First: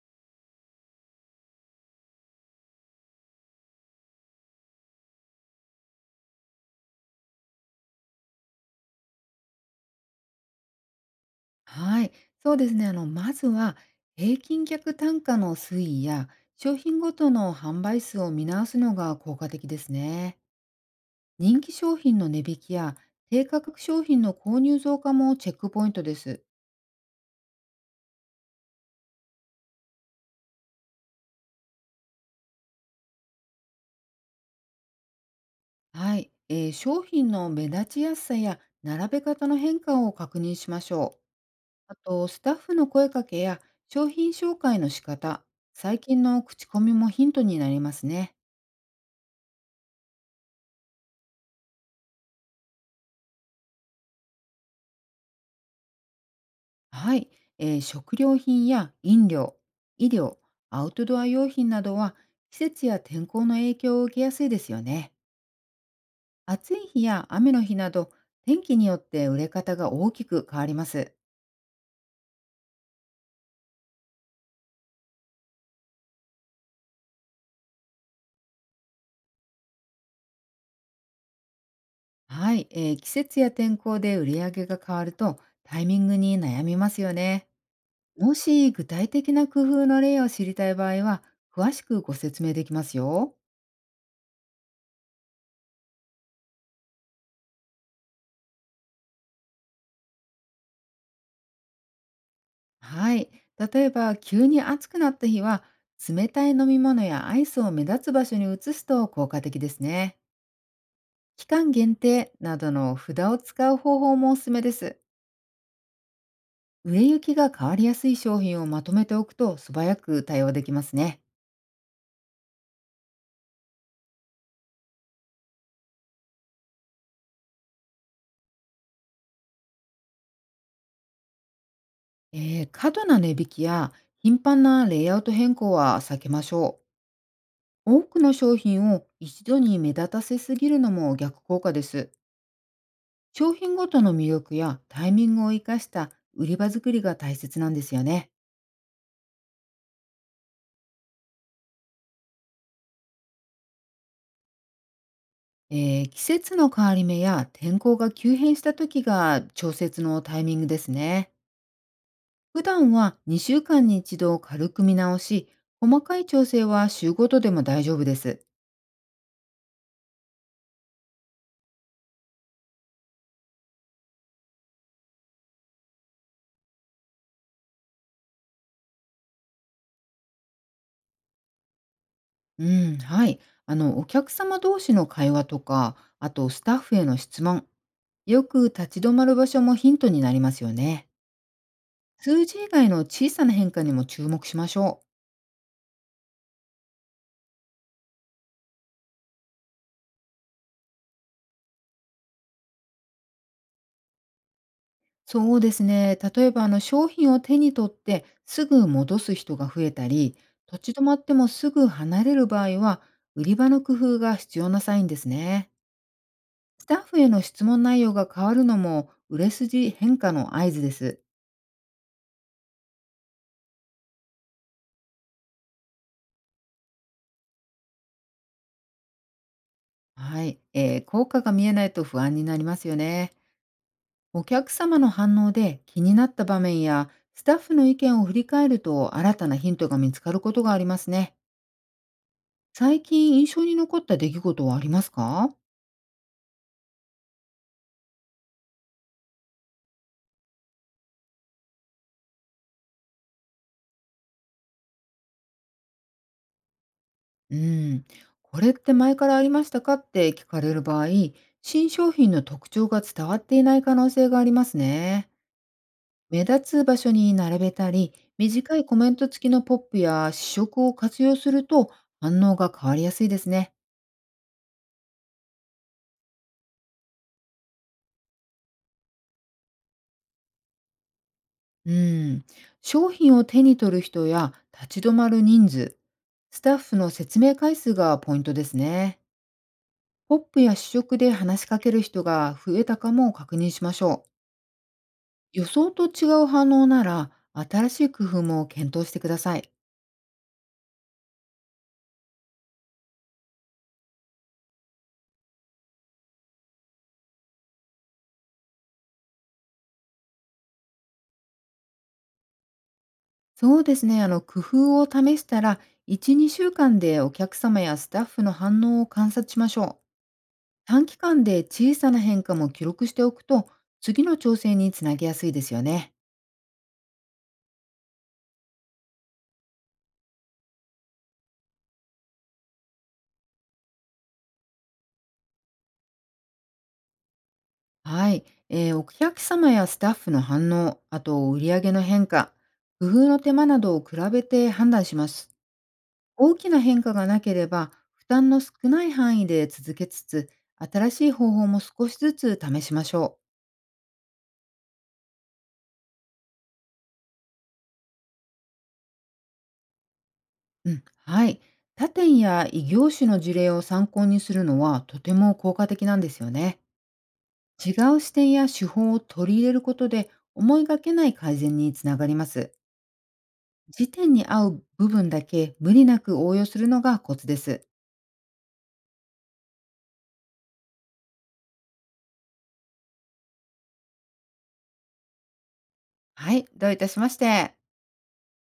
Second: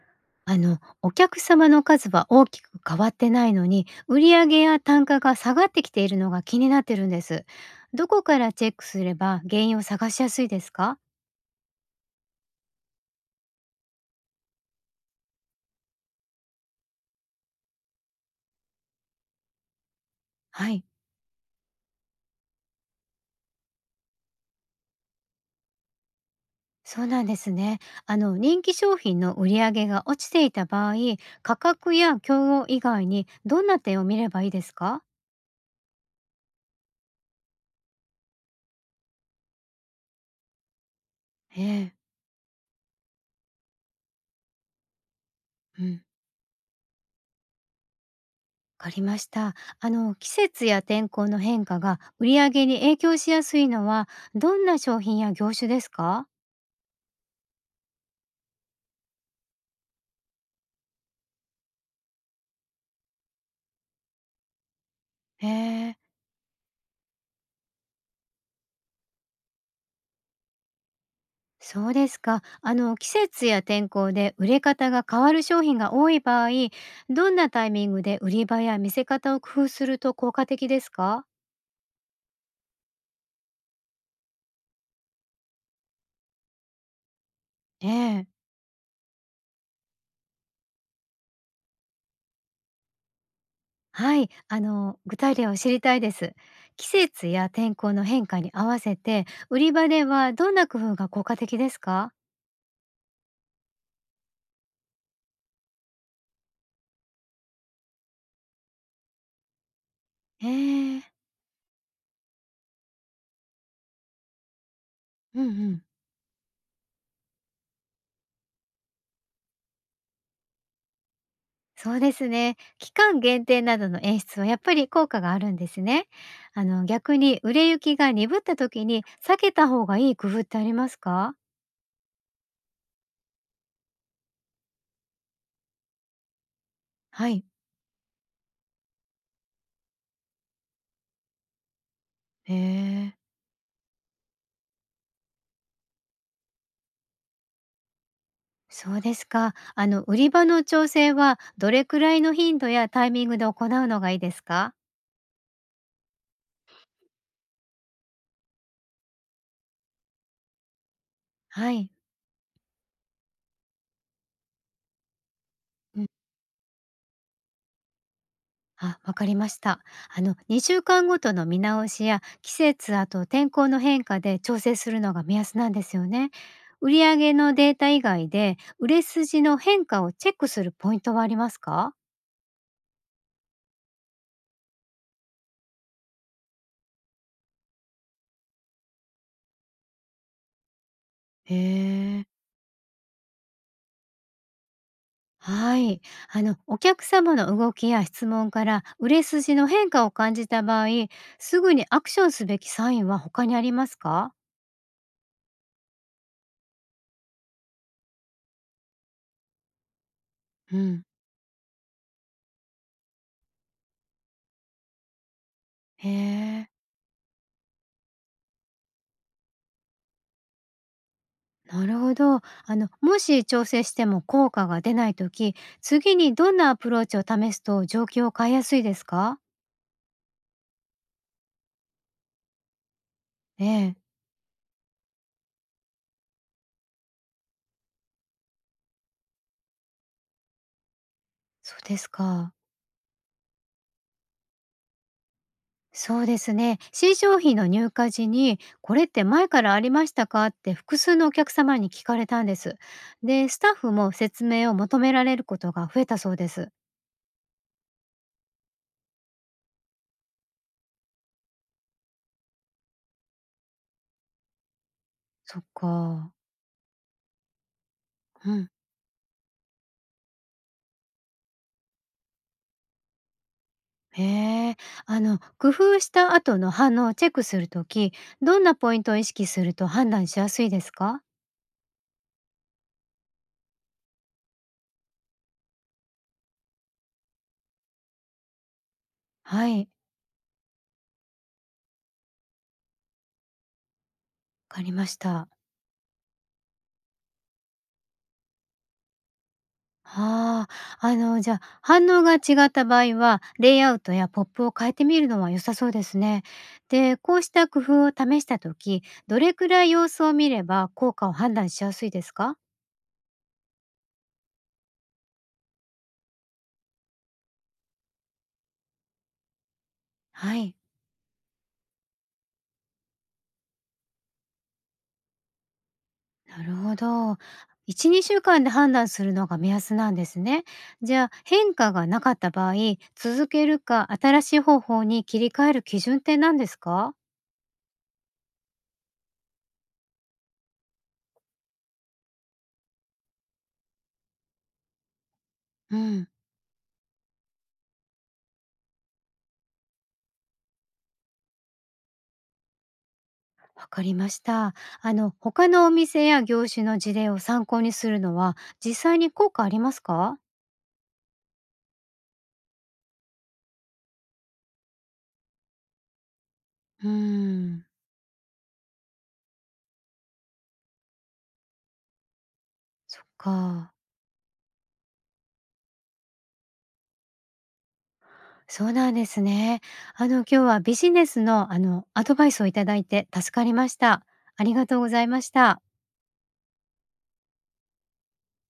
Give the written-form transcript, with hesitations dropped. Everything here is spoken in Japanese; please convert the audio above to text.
お客様の数は大きく変わってないのに、売上や単価が下がってきているのが気になってるんです。どこからチェックすれば原因を探しやすいですか？はい、そうですね。まずは平均客単価の推移や商品ごとの販売数を見直すのが効果的ですね。はい。人気商品の値引きや低価格商品の購入増加もチェックポイントです。そうなんですね。人気商品の売上が落ちていた場合、価格や競合以外にどんな点を見ればいいですか？はい、商品の目立ちやすさや並べ方の変化を確認しましょう。ええ。あと、スタッフの声かけや商品紹介の仕方、う最ん。近の口コミもヒントになりますね。わかりました。季節や天候の変化が売上に影響しやすいのは、どんな商品や業種ですか？はい、食料品や飲料、医療、アウトドア用品などは季節や天候の影響を受けやすいですよね。へえ。暑い日や雨の日など天気によって売れ方が大きく変わります。そうですか。季節や天候で売れ方が変わる商品が多い場合、どんなタイミングで売り場や見せ方を工夫すると効果的ですか？はい、季節や天候で売り上げが変わるとタイミングに悩みますよね。ええ。もし具体的な工夫の例を知りたい場合は詳しくご説明できますよ。はい、具体例を知りたいです。季節や天候の変化に合わせて、売り場ではどんな工夫が効果的ですか？はい。例えば、急に暑くなった日は、冷たい飲み物やアイスを目立つ場所に移すと効果的ですね。ええ。期間限定などの札を使う方法もおすすめです。うんうん。売れ行きが変わりやすい商品をまとめておくと素早く対応できますね。そうですね。期間限定などの演出はやっぱり効果があるんですね。逆に売れ行きが鈍った時に避けた方がいい工夫ってありますか？過度な値引きや頻繁なレイアウト変更は避けましょはい。う。多くの商品を一度に目立たせすぎるのも逆効果です。へえ、商品ごとの魅力やタイミングを生かした売り場作りが大切なんですよね。そうですか。売り場の調整はどれくらいの頻度やタイミングで行うのがいいですか？季節の変わり目や天候が急変した時が調節のタイミングですね。はい。普段は2週間に一度軽く見直し、細かい調整は週ごとでも大丈夫です。あ、わかりました。2週間ごとの見直しや季節、あと天候の変化で調整するのが目安なんですよね。売上のデータ以外で、売れ筋の変化をチェックするポイントはありますか？うん、はい。お客様同士の会話とか、あとスタッフへの質問、よく立ち止まる場所もヒントになりますよね。へえ。数字以外の小さな変化にも注目しましょう。はい。お客様の動きや質問から売れ筋の変化を感じた場合、すぐにアクションすべきサインは他にありますか？そうですね。例えば、商品を手に取ってすぐ戻す人が増えたり、う立ち止ん。まってもすぐ離れる場合は、売り場の工夫が必要なサインですね。へえ。スタッフへの質問内容が変わるのも、売れ筋変化の合図です。なるほど。もし調整しても効果が出ないとき、次にどんなアプローチを試すと状況を変えやすいですか？はい、効果が見えないと不安になりますよね。ええ、お客様の反応で気になった場面や、スタッフの意見を振り返ると新たなヒントが見つかることがありますね。そうですか。最近印象に残った出来事はありますか？そうですね。新商品の入荷時に、これって前からありましたかって複数のお客様に聞かれたんです。で、スタッフも説明を求められることが増えたそうです。うーん、これって前からありましたかって聞かれる場合、新商品の特徴が伝わっていない可能性がありますね。そっか。目立つ場所に並べたり、うん。短いコメント付きのポップや試食を活用すると反応が変わりやすいですね。へえ。工夫した後の反応をチェックするとき、どんなポイントを意識すると判断しやすいですか？うん、商品を手に取る人や立ち止まる人数、スタッフの説明回数がポイントですね。はい、わポップや試食で話しかける人が増えたかも確認しましょう。かりました。予想と違う反応なら、新しい工夫も検討してください。ああ、じゃあ、反応が違った場合は、レイアウトやポップを変えてみるのは良さそうですね。で、こうした工夫を試したとき、どれくらい様子を見れば効果を判断しやすいですか？そうですね、工夫を試したら、1、2週間でお客様やスタッフの反応を観察しましょう。はい、短期間で小さな変化も記録しておくと、次の調整につなげやすいですよね。なるほど。1、2週間で判断するのが目安なんですね。じゃあ、変化がなかった場合、続けるか新しい方法に切り替える基準って何ですか？はい。お客様やスタッフの反応、あと売上の変化、工夫の手間などを比べて判断します。うん。大きな変化がなければ、負担の少ない範囲で続けつつ、新しい方法も少しずつ試しましょわかりました。他のお店や業種の事例を参考にするのは、実際に効果ありますか？う。うん、はい。他店や異業種の事例を参考にするのはとても効果的なんですよね。うーん、違う視点や手法を取り入れることで、思いがけない改善につながります。そっか。時点に合う部分だけ無理なく応用するのがコツです。そうなんですね。今日はビジネスの、アドバイスをいただいて助かりました。ありがとうございました。はい、どういたしまして。